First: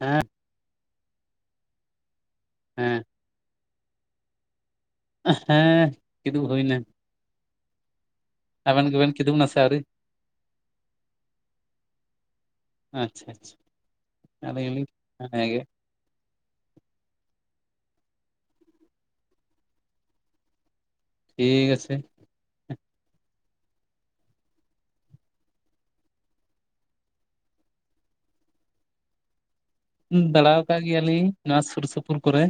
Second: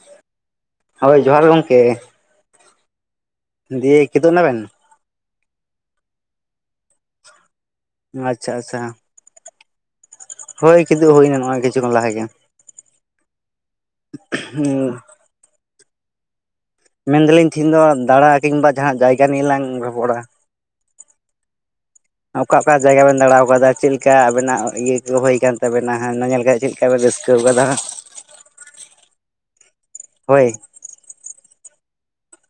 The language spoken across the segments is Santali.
ᱦᱮᱸᱻ ᱦᱳᱭ ᱡᱚᱦᱟᱨ ᱜᱮ ᱜᱚᱢᱠᱮ। ᱦᱮᱸᱻ ᱫᱤᱭᱮ ᱠᱤᱫᱩᱜ ᱮᱱᱟ ᱵᱮᱱ ᱮ ᱦᱮᱸ ᱠᱤᱫᱩᱜ ᱦᱩᱭ ᱮᱱᱟ ᱟᱪᱪᱷᱟ ᱟᱵᱮᱱ ᱟᱪᱪᱷᱟ ᱜᱮ ᱵᱮᱱ ᱠᱤᱫᱩᱜ ᱮ ᱱᱟᱥᱮ ᱟᱹᱣᱨᱤ? ᱦᱳᱭ ᱠᱤᱫᱩᱜ ᱦᱩᱭᱱᱟ ᱱᱚᱜᱼᱚᱭ ᱠᱤᱪᱷᱩ ᱠᱷᱚᱱ ᱞᱟᱦᱟ ᱜᱮ। ᱩᱫᱦᱩᱸ ᱮ [unintelligible] ᱢᱮᱱᱫᱟᱞᱤᱧ ᱛᱤᱦᱤᱧ ᱫᱚ ᱫᱟᱬᱟ ᱠᱤᱝᱵᱟ ᱡᱟᱦᱟᱸ ᱡᱟᱭᱜᱟ ᱱᱤᱭᱮ ᱞᱟᱝ ᱜᱚᱞᱯᱚᱵᱟᱲᱟᱜᱼᱟ ᱴᱷᱤᱠ ᱟᱪᱷᱮ ᱚᱠᱟ ᱚᱠᱟ ᱡᱟᱭᱜᱟ ᱵᱮᱱ ᱫᱟᱬᱟᱣ ᱠᱟᱫᱟ ᱪᱮᱫ ᱞᱮᱠᱟ ᱟᱵᱮᱱᱟᱜ ᱤᱭᱟᱹ ᱠᱚ ᱦᱩᱭ ᱠᱚᱱ ᱛᱟᱵᱮᱱᱟ ᱦᱮᱸ ᱚᱱᱟ ᱧᱮᱞ ᱠᱟᱛᱮᱫ ᱪᱮᱫ ᱮ [unintelligible] ᱨᱟᱹᱥᱠᱟᱹᱣ ᱠᱟᱫᱟ ᱫᱟᱬᱟ ᱟᱠᱟᱫ ᱜᱮᱭᱟᱞᱤᱧ ᱱᱚᱣᱟ ᱥᱩᱨ ᱥᱩᱯᱩᱨ ᱠᱚᱨᱮ᱾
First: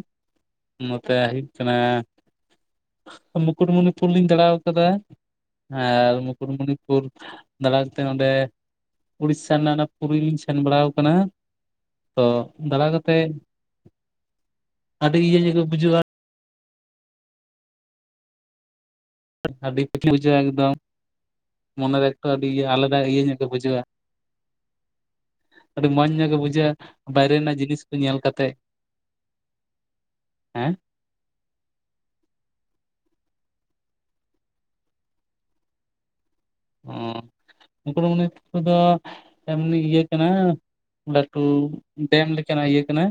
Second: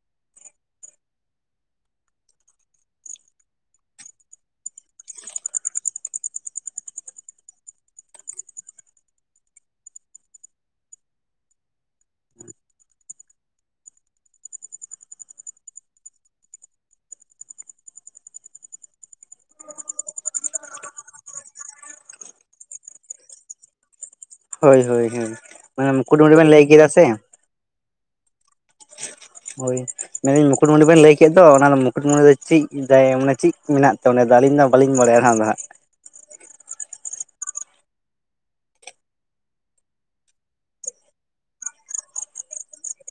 ᱱᱚᱛᱮ ᱦᱩᱭᱩᱜ ᱠᱟᱱᱟ ᱢᱩᱠᱩᱴᱢᱩᱱ ᱞᱩᱨ ᱞᱤᱧ ᱫᱟᱬᱟᱣ ᱟᱠᱟᱫᱟ। ᱟᱨ ᱢᱩᱠᱩᱴᱢᱩᱱᱤᱯᱩᱨ ᱫᱟᱬᱟ ᱠᱟᱛᱮ ᱚᱸᱰᱮ ᱩᱲᱤᱥᱥᱟ ᱨᱮᱱᱟᱜ ᱚᱱᱟ ᱯᱩᱨᱤᱞᱤᱧ ᱥᱮᱱ ᱵᱟᱲᱟᱣ ᱠᱟᱱᱟ। ᱛᱚ ᱫᱟᱟᱲᱟ ᱠᱟᱛᱮᱜ ᱟᱹᱰᱤ ᱤᱭᱟᱹ ᱧᱚᱜ ᱜᱮ ᱵᱩᱡᱷᱟᱹᱣ-ᱟ। ᱟᱹᱰᱤ ᱠᱩᱴ [inaudible] ᱵᱩᱡᱷᱟᱹᱜᱼᱟ ᱮᱠᱫᱚᱢ ᱢᱚᱱᱮᱨᱮ ᱮᱠᱴᱚ ᱟᱹᱰᱤ ᱟᱞᱟᱫᱟ ᱤᱭᱟᱹ ᱧᱚᱜ ᱜᱮ ᱵᱩᱡᱷᱟᱹᱜᱼᱟ। ᱦᱳᱭ ᱦᱳᱭ ᱦᱳᱭ ᱟᱹᱰᱤ ᱢᱟᱱᱮ ᱢᱚᱸᱡᱽ ᱧᱚᱜ ᱢᱩᱠᱩᱴᱢᱩᱱᱤ ᱜᱮ ᱵᱮᱱ ᱞᱟᱹᱭ ᱵᱩᱡᱷᱟᱹᱜᱼᱟ ᱠᱮᱫᱟ ᱥᱮ ᱵᱟᱭᱨᱮ ᱨᱮᱱᱟᱜ ᱡᱤᱱᱤᱥ ᱠᱚ ᱧᱮᱞ ᱠᱟᱛᱮᱜ। ᱦᱳᱭ ᱢᱮᱱᱫᱟᱹᱧ [unintelligible] ᱦᱮᱸ ᱢᱩᱠᱩᱴᱢᱩᱱᱰᱤ ᱵᱮᱱ ᱞᱟᱹᱭ ᱠᱮᱫ ᱫᱚ ᱚᱱᱟ ᱫᱚ ᱢᱩᱠᱩᱴᱢᱩᱱᱤ ᱫᱚ ᱪᱮᱫᱟᱭ ᱫᱟᱭᱟᱢ ᱢᱟᱱᱮ ᱪᱮᱫ ᱢᱮᱱᱟᱜ ᱛᱮ ᱚᱰᱮ ᱫᱚ ᱟᱹᱞᱤᱧ ᱫᱚ ᱵᱟᱞᱤᱧ ᱵᱟᱲᱟᱭᱟ ᱱᱟᱦᱟᱜ ᱚᱱᱟ ᱫᱚᱦᱟᱸᱜ। ᱚ ᱢᱩᱠᱩᱴᱢᱚᱱᱤᱯᱩᱨ ᱫᱚ ᱮᱢᱱᱤ ᱤᱭᱟᱹ ᱠᱟᱱᱟ। ᱞᱟᱹᱴᱩ ᱰᱮᱢ ᱞᱮᱠᱟᱱᱟᱜ ᱤᱭᱟᱹ ᱠᱟᱱᱟ᱾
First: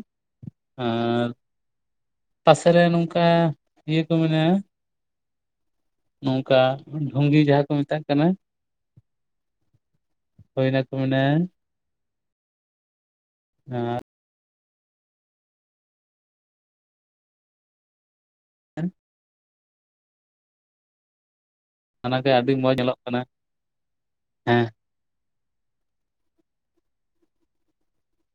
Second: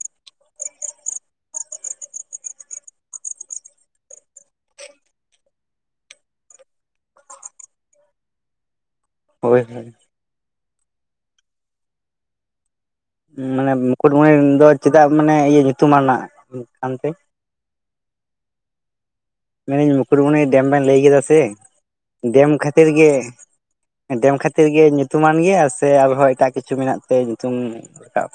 ᱟᱨ ᱯᱟᱥᱮ ᱨᱮ ᱱᱚᱝᱠᱟ ᱤᱭᱟᱹ ᱠᱚ ᱢᱮᱱᱟᱜᱼᱟ। ᱱᱚᱝᱠᱟ ᱰᱷᱩᱝᱜᱤ ᱡᱟᱦᱟᱸ ᱠᱚ ᱢᱮᱛᱟᱜ ᱠᱟᱱᱟ। ᱦᱳᱭ ᱦᱳᱭ ᱦᱳᱭ ᱱᱟᱠᱚ ᱢᱮᱱᱟ ᱢᱟᱱᱮ ᱟᱨ ᱢᱩᱠᱩᱴᱢᱩᱱᱤᱱ ᱫᱚ ᱪᱤᱫᱟᱜ ᱢᱟᱱᱮ ᱤᱭᱟᱹ ᱧᱩᱛᱩᱢᱟᱱᱟᱜ ᱠᱟᱱᱛᱮ ᱮᱱ ᱢᱮᱱᱫᱟᱹᱧ ᱢᱩᱠᱩᱴᱢᱩᱱᱤ ᱰᱮᱢ ᱵᱮᱧ ᱞᱮᱭ ᱠᱮᱫᱟ ᱥᱮ ᱚᱱᱟᱜᱮ ᱟᱹᱰᱤ ᱰᱮᱢ ᱢᱚᱸᱡᱽ ᱠᱷᱟᱹᱛᱤᱨ ᱧᱮᱞᱚᱜ ᱜᱮ ᱠᱟᱱᱟ ᱰᱮᱢ ᱦᱮᱸ ᱠᱷᱟᱹᱛᱤᱨ ᱜᱮ ᱧᱩᱛ ᱛᱩᱢᱟᱱ ᱜᱮᱭᱟ ᱥᱮ ᱟᱨᱦᱚᱸ ᱮᱴᱟᱜ ᱠᱤᱪᱷᱩ ᱢᱮᱱᱟᱜ ᱛᱮ ᱧᱩᱛᱩᱢ ᱨᱟᱠᱟᱵ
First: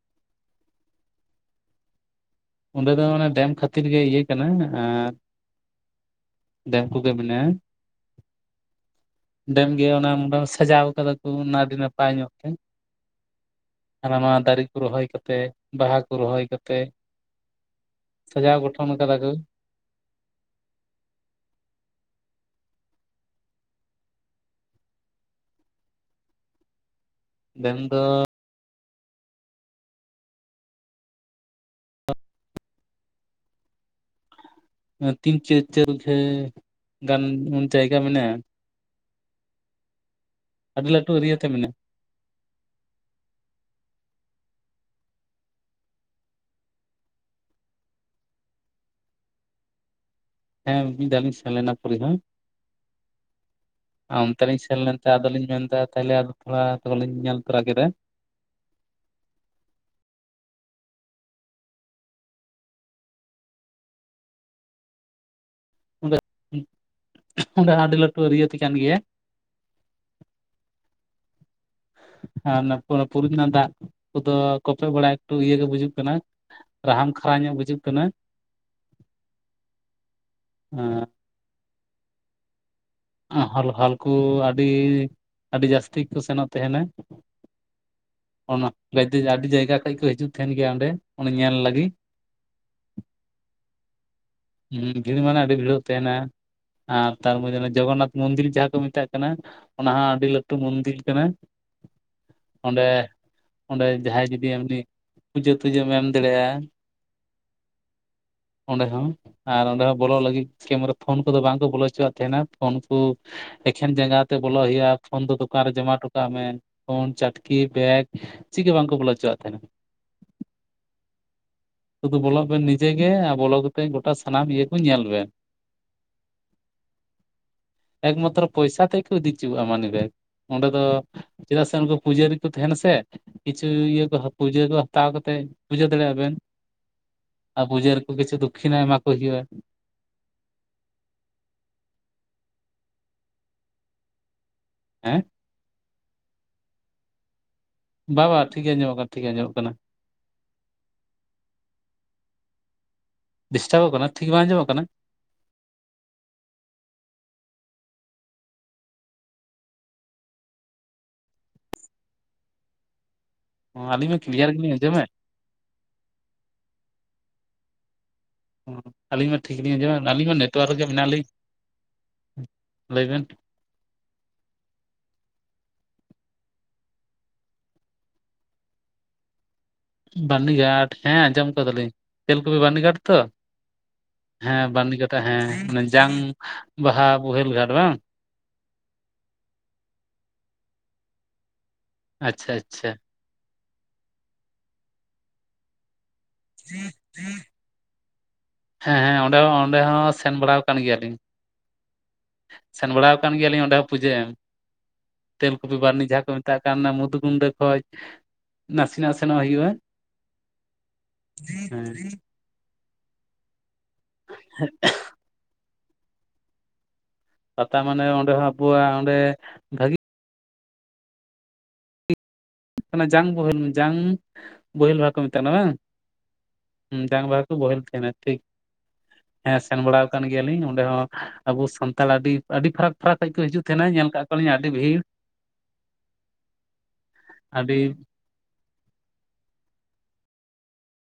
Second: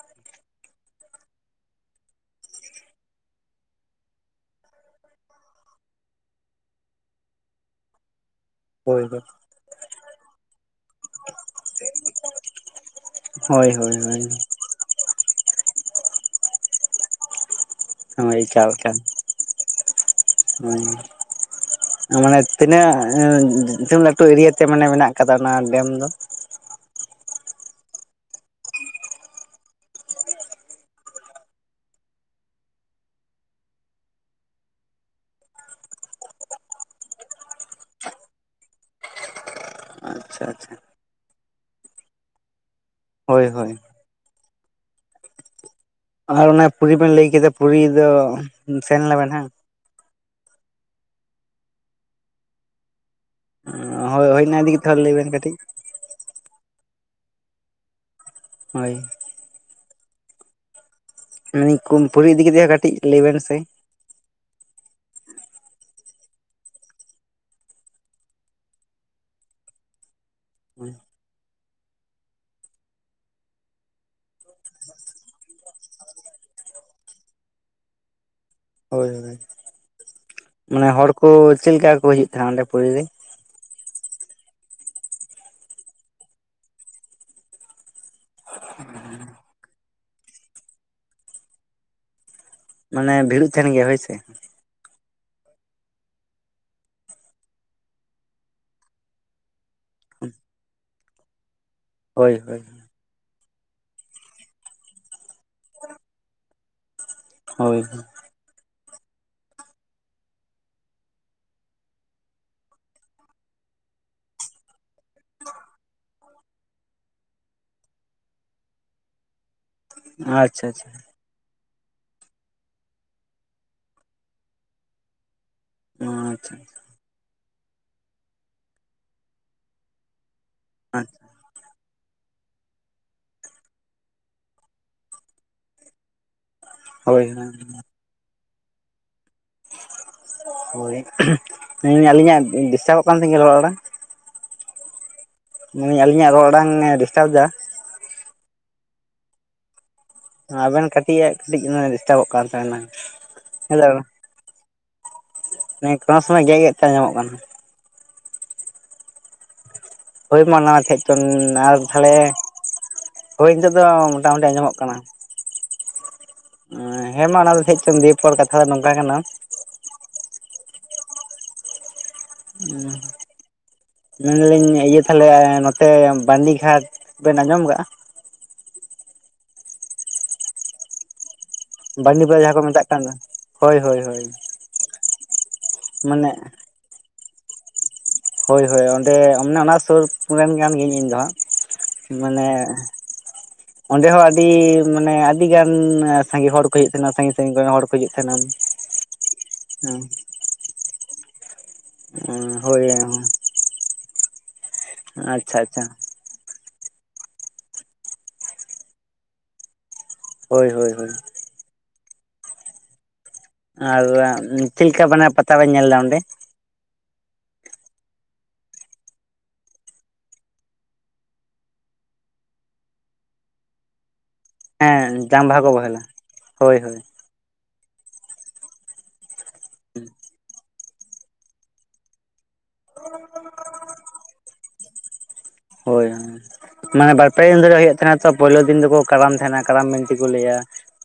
ᱚᱸᱰᱮ ᱫᱚ ᱢᱟᱱᱮ ᱰᱮᱢ ᱠᱷᱟᱹᱛᱤᱨ ᱜᱮ ᱤᱭᱟᱹ ᱠᱟᱱᱟ ᱟᱨ ᱰᱮᱢ ᱠᱚᱜᱮ ᱵᱮᱱᱟᱜᱼᱟ ᱦᱳᱭ ᱦᱳᱭ ᱰᱮᱢ ᱜᱮᱭᱟ ᱚᱱᱟ ᱢᱚᱴᱟ ᱥᱟᱡᱟᱣ ᱠᱟᱫᱟ ᱠᱩ ᱚᱱᱟ ᱟᱹᱰᱤ ᱱᱟᱯᱟᱭ ᱧᱚᱜ ᱛᱮ ᱦᱳᱭ ᱦᱟᱱᱟ ᱦᱳᱭ ᱱᱚᱣᱟ ᱫᱟᱨᱮ ᱠᱚ ᱨᱚᱦᱚᱭ ᱠᱟᱛᱮᱜ ᱵᱟᱦᱟ ᱠᱚ ᱨᱚᱦᱚᱭ ᱠᱟᱛᱮᱜ ᱦᱳᱭ ᱥᱟᱡᱟᱣ ᱚᱠᱟ ᱜᱚᱴᱷᱚᱱ ᱞᱮᱠᱟ ᱠᱟᱫᱟ ᱠᱚ ᱦᱳᱭ ᱟᱞᱟᱝᱟᱜ ᱛᱤᱱᱟᱹᱜ ᱛᱤᱱᱟᱹᱜ ᱞᱟᱹᱴᱩ ᱮᱨᱤᱭᱟ ᱛᱮ ᱢᱟᱱᱮ ᱢᱮᱱᱟᱜ ᱠᱟᱫᱟ ᱚᱱᱟ ᱰᱮᱢ ᱫᱚ ᱰᱮᱢ ᱫᱚ ᱛᱤᱱ ᱪᱟᱹ ᱪᱟᱹᱞ ᱡᱮ ᱜᱟᱱ ᱩᱱ ᱡᱟᱭᱜᱟ ᱢᱮᱱᱟᱜᱼᱟ ᱟᱪᱪᱷᱟ ᱟᱪᱪᱷᱟ ᱟᱹᱰᱤ ᱞᱟᱹᱴᱩ ᱮᱨᱤᱭᱟᱹ ᱛᱮ ᱢᱮᱱᱟᱜ ᱦᱳᱭ ᱦᱳᱭ ᱟᱨ ᱚᱱᱟ ᱯᱩᱨᱤ ᱵᱮᱱ ᱞᱮᱭ ᱠᱮᱫᱟ ᱯᱩᱨᱤ ᱫᱚ ᱥᱮᱱ ᱞᱮᱱᱟᱵᱮᱱ ᱦᱟᱝ ᱦᱮᱸ ᱢᱤ ᱢᱤᱫ ᱫᱷᱟᱣ ᱞᱤᱧ ᱥᱮᱱ ᱞᱮᱱᱟ ᱯᱩᱨᱤ ᱦᱚᱸ ᱟ ᱦᱳᱭ ᱚᱱᱛᱮ ᱦᱳᱭ ᱚᱱᱟ ᱞᱤᱧ ᱤᱫᱤ ᱥᱮᱱ ᱠᱟᱛᱮ ᱞᱮᱱᱛᱮ ᱞᱟᱹᱭ ᱵᱮᱱ ᱟᱫᱚᱞᱤᱧ ᱠᱟᱹᱴᱤᱡ ᱢᱮᱱᱫᱟ ᱛᱟᱦᱞᱮ ᱟᱨ ᱛᱷᱚᱲᱟ ᱟᱛᱳ ᱦᱚ ᱞᱤᱧ ᱧᱮᱞ ᱛᱚᱨᱟ ᱠᱮᱫᱟ ᱦᱳᱭ ᱢᱟᱱᱫᱟᱧ ᱠᱚᱢ ᱯᱩᱨᱤ ᱤᱫᱤ ᱠᱟᱛᱮᱜ ᱦᱚᱸ ᱠᱟᱹᱴᱤᱡ ᱞᱮᱭᱵᱮᱱ ᱥᱮ ᱚᱸᱰᱮ ᱚᱸᱰᱮ ᱟᱹᱰᱤ ᱞᱟᱹᱴᱩ ᱮᱨᱤᱭᱟᱛᱮ ᱠᱟᱱ ᱜᱮᱭᱟ ᱦᱩᱸ ᱟᱨ ᱚᱱᱟ ᱚᱱᱟ ᱯᱩᱨᱤ ᱨᱮᱱᱟᱜ ᱫᱟᱜ ᱠᱚᱫᱚ ᱠᱚᱯᱮᱜ ᱵᱟᱲᱟᱭ ᱮᱠᱴᱩ ᱤᱭᱟᱹ ᱜᱮ ᱵᱩᱡᱩᱜ ᱠᱟᱱᱟ ᱨᱟᱦᱟᱱ ᱠᱷᱟᱨᱟ ᱧᱚᱜ ᱵᱩᱡᱟᱹᱜ ᱠᱟᱱᱟ ᱦᱳᱭ ᱦᱳᱭ ᱢᱟᱱᱮ ᱦᱚᱲ ᱠᱚ ᱪᱮᱜ ᱞᱮᱠᱟ ᱠᱚ ᱦᱤᱡᱩᱜ ᱛᱟᱦᱮᱸᱱᱟ ᱚᱸᱰᱮ ᱯᱩᱨᱤ ᱨᱮ ᱚᱸ ᱦᱚᱞ ᱦᱚᱞ ᱠᱚ ᱟᱹᱰᱤ ᱟᱹᱰᱤ ᱡᱟᱹᱥᱛᱤ ᱠᱚ ᱥᱮᱱᱚᱜ ᱛᱟᱦᱮᱱᱟ [inaudible] ᱚᱱᱟ ᱞᱟᱹᱭᱫᱟᱹᱧ ᱟᱹᱰᱤ ᱡᱟᱭᱜᱟ ᱠᱷᱚᱡ ᱠᱚ ᱦᱤᱡᱩᱜ ᱛᱟᱦᱮᱱ ᱜᱮᱭᱟ᱾ ᱚᱸᱰᱮ ᱩᱱᱤ ᱧᱮᱞ ᱞᱟᱹᱜᱤᱜ ᱢᱟᱱᱮ ᱵᱷᱤᱲᱳᱜ ᱛᱟᱦᱮᱱ ᱜᱮᱭᱟ ᱦᱳᱭ ᱥᱮ, ᱦᱩᱸ ᱵᱷᱤᱲ ᱢᱟᱱᱮ ᱟᱹᱰᱤ ᱵᱷᱤᱲᱚᱜ ᱛᱟᱦᱮᱱᱟ᱾ ᱟᱨ ᱛᱟᱨ ᱯᱚᱨᱮ ᱚᱱᱟ ᱡᱚᱜᱚᱱᱱᱟᱛᱷ ᱢᱚᱱᱫᱤᱨ ᱡᱟᱦᱟᱸ ᱠᱚ ᱢᱮᱛᱟᱜ ᱠᱟᱱᱟ ᱾ ᱚᱱᱟ ᱦᱚᱸ ᱟᱹᱰᱤ ᱞᱟᱹᱴᱩ ᱢᱚᱱᱫᱤᱨ ᱠᱟᱱᱟ᱾ ᱦᱳᱭ, ᱦᱳᱭ, ᱚᱸᱰᱮ ᱚᱸᱰᱮ ᱡᱟᱦᱟᱸᱭ ᱡᱩᱫᱤ ᱮᱢᱱᱤ ᱯᱩᱡᱟᱹ ᱛᱩᱡᱟᱹᱢ ᱮᱢ ᱫᱟᱲᱮᱜᱼᱟ᱾ ᱦᱳᱭ, ᱦᱳᱭ, ᱚᱸᱰᱮ ᱦᱚᱸ ᱟᱨ ᱚᱸᱰᱮ ᱦᱚᱸ ᱵᱚᱞᱚᱜ ᱞᱟᱹᱜᱤᱫ ᱠᱮᱢᱮᱨᱟ ᱯᱷᱳᱱ ᱠᱚᱫᱚ ᱵᱟᱝ ᱠᱚ ᱵᱚᱞᱚ ᱦᱚᱪᱚᱣᱟᱜ ᱛᱟᱦᱮᱱᱟ᱾ ᱯᱷᱳᱱ ᱠᱩ ᱮᱠᱷᱮᱱ ᱡᱟᱸᱜᱟ ᱛᱮ ᱵᱚᱞᱚ ᱦᱳᱭᱳᱜᱼᱟ᱾ ᱯᱷᱳᱱ ᱫᱚ ᱫᱚᱠᱟᱱ ᱨᱮ ᱡᱚᱢᱟ ᱦᱚᱴᱚᱠᱟᱜ ᱢᱮᱱ, ᱯᱷᱳᱱ ᱪᱟᱴᱠᱤ ᱵᱮᱜᱽ ᱪᱤᱜ ᱜᱮ ᱵᱟᱝᱠᱚ ᱵᱚᱞᱚ ᱦᱚᱪᱚᱣᱟᱜ ᱛᱟᱦᱮᱱᱟ᱾ ᱟᱪᱪᱷᱟ ᱟᱪᱪᱷᱟ᱾ ᱥᱩᱫᱩ ᱵᱚᱞᱚᱜ ᱵᱮᱱ ᱱᱤᱡᱮ ᱜᱮ ᱟᱜ ᱵᱚᱞᱚ ᱠᱟᱛᱮᱜ ᱜᱚᱴᱟ ᱥᱟᱱᱟᱢ ᱤᱭᱟᱹ ᱠᱚ ᱧᱮᱞ ᱵᱮᱱ ᱟ ᱟᱪᱪᱷᱟ, ᱪᱷᱟ, ᱮᱠᱢᱟᱛᱨᱚ ᱯᱚᱭᱥᱟ ᱛᱮᱜ ᱠᱚ ᱤᱫᱤ ᱦᱚᱪᱚᱣᱟᱜᱼᱟ ᱢᱟᱱᱤ ᱵᱮᱜᱽ ᱚᱸᱰᱮ ᱫᱚ ᱟᱪᱪᱷᱟ ᱪᱮᱫᱟᱜ ᱥᱮ ᱩᱱᱠᱩ ᱯᱩᱡᱟᱹᱨᱤ ᱠᱚ ᱛᱟᱦᱮᱱᱟ ᱥᱮ, ᱠᱤᱪᱷᱩ ᱤᱭᱟᱹ ᱠᱚ ᱦᱟ ᱯᱩᱡᱟᱹ ᱠᱚ ᱦᱟᱛᱟᱣ ᱠᱟᱛᱮᱜ ᱯᱩᱡᱟᱹ ᱫᱟᱲᱮᱜ ᱟᱵᱮᱱ, ᱦᱳᱭ ᱟᱨ ᱯᱩᱡᱟᱹᱨᱤ ᱠᱚ ᱠᱤᱪᱷᱩ ᱫᱚᱠᱠᱷᱤᱱᱱᱟ ᱮᱢᱟ ᱠᱚ ᱦᱩᱭᱩᱜᱼᱟ᱾ ᱦᱳᱭ ᱟᱹᱞᱤᱧᱟᱜ ᱰᱤᱥᱴᱟᱵᱚᱜ ᱠᱟᱱ ᱛᱤᱧᱟ ᱨᱚᱲ ᱟᱲᱟᱝ ᱦᱮᱸ, ᱢᱟᱱᱮ ᱟᱞᱤᱧᱟᱜ ᱨᱚᱲ ᱟᱲᱟᱝ ᱮ ᱰᱤᱥᱴᱟᱵᱽ ᱫᱟ? ᱵᱟ ᱵᱟ ᱴᱷᱤᱠ ᱜᱮ ᱟᱸᱡᱚᱢᱚᱜ ᱠᱟᱱᱟ ᱴᱷᱤᱠ ᱜᱮ ᱟᱸᱡᱚᱢᱚᱜ ᱠᱟᱱᱟ ᱾ ᱟᱵᱮᱱ ᱠᱟᱹᱴᱤᱡ ᱟᱜ ᱠᱟᱹᱴᱤᱡ ᱰᱤᱥᱴᱟᱵᱚᱜ ᱠᱟᱱ ᱛᱟᱦᱮᱱᱟ᱾ ᱰᱤᱥᱴᱟᱵᱚᱜ ᱠᱟᱱᱟ ᱴᱷᱤᱠ ᱵᱟᱝ ᱟᱸᱡᱚᱢᱚᱜ ᱠᱟᱱᱟ? ᱮᱸ ᱠᱟᱸ ᱥᱚᱢᱚᱭ ᱜᱮᱫ ᱜᱮᱫ ᱛᱮ ᱟᱸᱡᱚᱢᱚᱜ ᱠᱟᱱᱟ᱾ ᱦᱳᱭ ᱢᱟ ᱱᱚᱣᱟ ᱪᱮᱫ ᱪᱚᱝ ᱟᱨ ᱛᱷᱟᱞᱮ, ᱦᱳᱭ ᱱᱤᱛᱳᱜ ᱫᱚ ᱟᱹᱞᱤᱧ ᱢᱟ ᱢᱳᱴᱟᱢᱩᱴᱤ ᱠᱞᱤᱭᱟᱨ ᱜᱮᱞᱤᱧ ᱟᱸᱡᱚᱢᱚᱜ ᱠᱟᱱᱟ᱾ ᱟᱸᱡᱚᱢᱮᱫ ᱦᱮᱸ ᱢᱟ ᱚᱱᱟ ᱫᱚ ᱦᱮᱡ ᱪᱚᱢ ᱫᱤᱭᱮ, ᱯᱚᱨ ᱠᱟᱛᱷᱟ ᱫᱚ ᱚ, ᱱᱚᱝᱠᱟ ᱠᱟᱱᱟ ᱟᱹᱞᱤᱧᱢᱟ ᱴᱷᱤᱠ ᱞᱤᱧ ᱟᱸᱡᱚᱢᱮᱫ ᱟᱹᱞᱤᱧᱢᱟ ᱱᱮᱴᱳᱣᱟᱨᱠ ᱨᱮᱜᱮ ᱢᱮᱱᱟᱜ ᱞᱤᱧ ᱦᱮᱸ ᱞᱟᱹᱭ ᱵᱮᱱ ᱢᱮᱱ ᱫᱟᱞᱤᱧ ᱤᱭᱟᱹ ᱛᱟᱦᱚᱞᱮ ᱱᱚᱛᱮ ᱵᱟᱸᱱᱫᱤᱜᱷᱟᱴ ᱵᱮᱱ ᱟᱸᱡᱚᱢ ᱟᱠᱟᱜᱼᱟ? ᱵᱟᱹᱨᱱᱤᱜᱷᱟᱴ ᱦᱮᱸ ᱟᱸᱡᱚᱢ ᱠᱟᱫᱟᱞᱤᱧ ᱵᱟᱸᱫᱤᱯᱚᱨᱟ ᱡᱟᱦᱟᱸ ᱛᱮᱞᱠᱩᱯᱤ ᱠᱚ ᱢᱮᱛᱟᱜ ᱵᱟᱹᱨᱱᱤᱜᱷᱟᱴ ᱠᱟᱱ ᱫᱚ ᱛᱚ, ᱦᱳᱭ ᱦᱳᱭ ᱦᱳᱭ ᱦᱮᱸ ᱵᱟᱸᱨᱱᱤᱜᱷᱟᱴ ᱦᱮᱸ ᱡᱟᱝ ᱢᱟᱱᱮ ᱵᱟᱦᱟ ᱵᱳᱦᱮᱞ ᱜᱷᱟᱴ ᱵᱟᱝ? ᱦᱳᱭ ᱦᱳᱭ ᱚᱸᱰᱮ ᱮ ᱚᱱᱮ ᱚᱱᱟ ᱥᱩᱨ ᱨᱮᱱ ᱠᱟᱱ ᱜᱤᱭᱟᱹᱧ ᱤᱧ ᱫᱚ ᱦᱟᱸᱜ, ᱢᱟᱱᱮ ᱟᱪᱪᱷᱟ ᱟᱪᱪᱷᱟ ᱚᱸᱰᱮ ᱦᱚᱸ ᱟᱹᱰᱤ ᱢᱟᱱᱮ ᱟᱹᱰᱤ ᱜᱟᱱ ᱥᱟᱸᱜᱤ ᱦᱚᱲ ᱠᱚᱦᱚ ᱦᱩᱭᱩᱜ ᱛᱟᱦᱮᱱᱟ ᱥᱟᱺᱜᱤᱧ ᱥᱟᱺᱜᱤᱧ ᱨᱮᱱ ᱦᱚᱲ ᱠᱚ ᱦᱤᱡᱩᱜ ᱛᱟᱦᱮᱱᱟ᱾ ᱦᱮᱸ ᱦᱮᱸ ᱚᱸᱰᱮ ᱦᱚᱸ ᱚᱸᱰᱮ ᱦᱚᱸ ᱥᱮᱱ ᱵᱟᱲᱟᱣ ᱠᱟᱱ ᱜᱮᱭᱟᱞᱤᱧ᱾ ᱦᱳᱭ ᱥᱮᱱ ᱵᱟᱲᱟᱣ ᱠᱟᱱ ᱜᱮᱭᱟᱞᱤᱧ ᱚᱸᱰᱮ ᱦᱚᱸ ᱯᱩᱡᱟᱹ ᱮᱢ ᱟᱪᱪᱷᱟ ᱛᱮᱞᱠᱩᱯᱤ ᱟᱪᱪᱷᱟ ᱵᱟᱨᱱᱤ ᱡᱟᱦᱟᱸ ᱠᱚ ᱢᱮᱛᱟᱜ ᱠᱟᱱ ᱚᱱᱟ ᱢᱩᱫᱷᱩ ᱠᱩᱱᱰᱟᱹ ᱠᱷᱚᱡ ᱱᱟᱥᱮᱱᱟᱜ ᱥᱮᱱᱚᱜ ᱦᱩᱭᱩᱜᱼᱟ᱾ ᱦᱳᱭ ᱦᱳᱭ ᱦᱳᱭ, ᱦᱮᱸ ᱟᱨ ᱪᱮᱫ ᱞᱮᱠᱟ ᱵᱟᱱᱮ ᱯᱟᱛᱟ ᱠᱚ ᱧᱮᱞ ᱮᱫᱟ ᱚᱸᱰᱮ? ᱯᱟᱛᱟ ᱢᱟᱱᱮ ᱚᱸᱰᱮ ᱦᱚᱸ ᱟᱵᱚᱣᱟᱜ ᱚᱸᱰᱮ ᱵᱷᱟᱜᱤ, ᱡᱟᱝ ᱵᱳᱦᱮᱞ ᱡᱟᱝ ᱵᱳᱦᱮᱞ ᱵᱟᱦᱟᱜ ᱠᱚ ᱦᱮᱸ ᱢᱮᱛᱟᱜ ᱡᱟᱝ ᱠᱟᱱᱟ ᱵᱟᱦᱟ ᱵᱟᱝ ᱠᱚ ᱵᱚᱦᱮᱞᱟ ᱦᱳᱭ ᱦᱳᱭ ᱡᱟᱝ ᱵᱟᱦᱟ ᱠᱚ ᱵᱳᱦᱮᱞ ᱛᱟᱦᱮᱱᱟ ᱴᱷᱤᱠ ᱦᱮᱸ ᱥᱮᱱ ᱵᱟᱲᱟᱣ ᱠᱟᱱ ᱜᱮᱭᱟᱞᱤᱧ ᱚᱸᱰᱮ ᱦᱚᱸ, ᱟᱵᱚ ᱥᱟᱱᱛᱟᱲ ᱟᱹᱰᱤ ᱟᱹᱰᱤ ᱯᱷᱟᱨᱟᱠ ᱯᱷᱟᱨᱟᱠ ᱠᱷᱚᱡ ᱠᱚ ᱦᱤᱡᱩᱜ ᱛᱟᱦᱮᱸᱱᱟ᱾ ᱧᱮᱞ ᱟᱠᱟᱫ ᱠᱚᱣᱟ ᱞᱤᱧ ᱟᱹᱰᱤ ᱵᱷᱤᱲ, ᱦᱳᱭ ᱦᱳ ᱢᱟᱱᱮ ᱵᱟᱨ ᱯᱮ ᱫᱤᱱ ᱟᱹᱰᱤ ᱫᱷᱚᱨᱮ ᱦᱩᱭᱩᱜ ᱛᱟᱦᱮᱸ ᱛᱚ ᱯᱳᱭᱞᱳ ᱫᱤᱱ ᱫᱚᱠᱚ ᱠᱟᱨᱟᱢ ᱛᱟᱦᱮᱱᱟ ᱠᱟᱨᱟᱢ ᱵᱤᱱᱛᱤ ᱠᱚ ᱞᱟᱹᱭᱟ᱾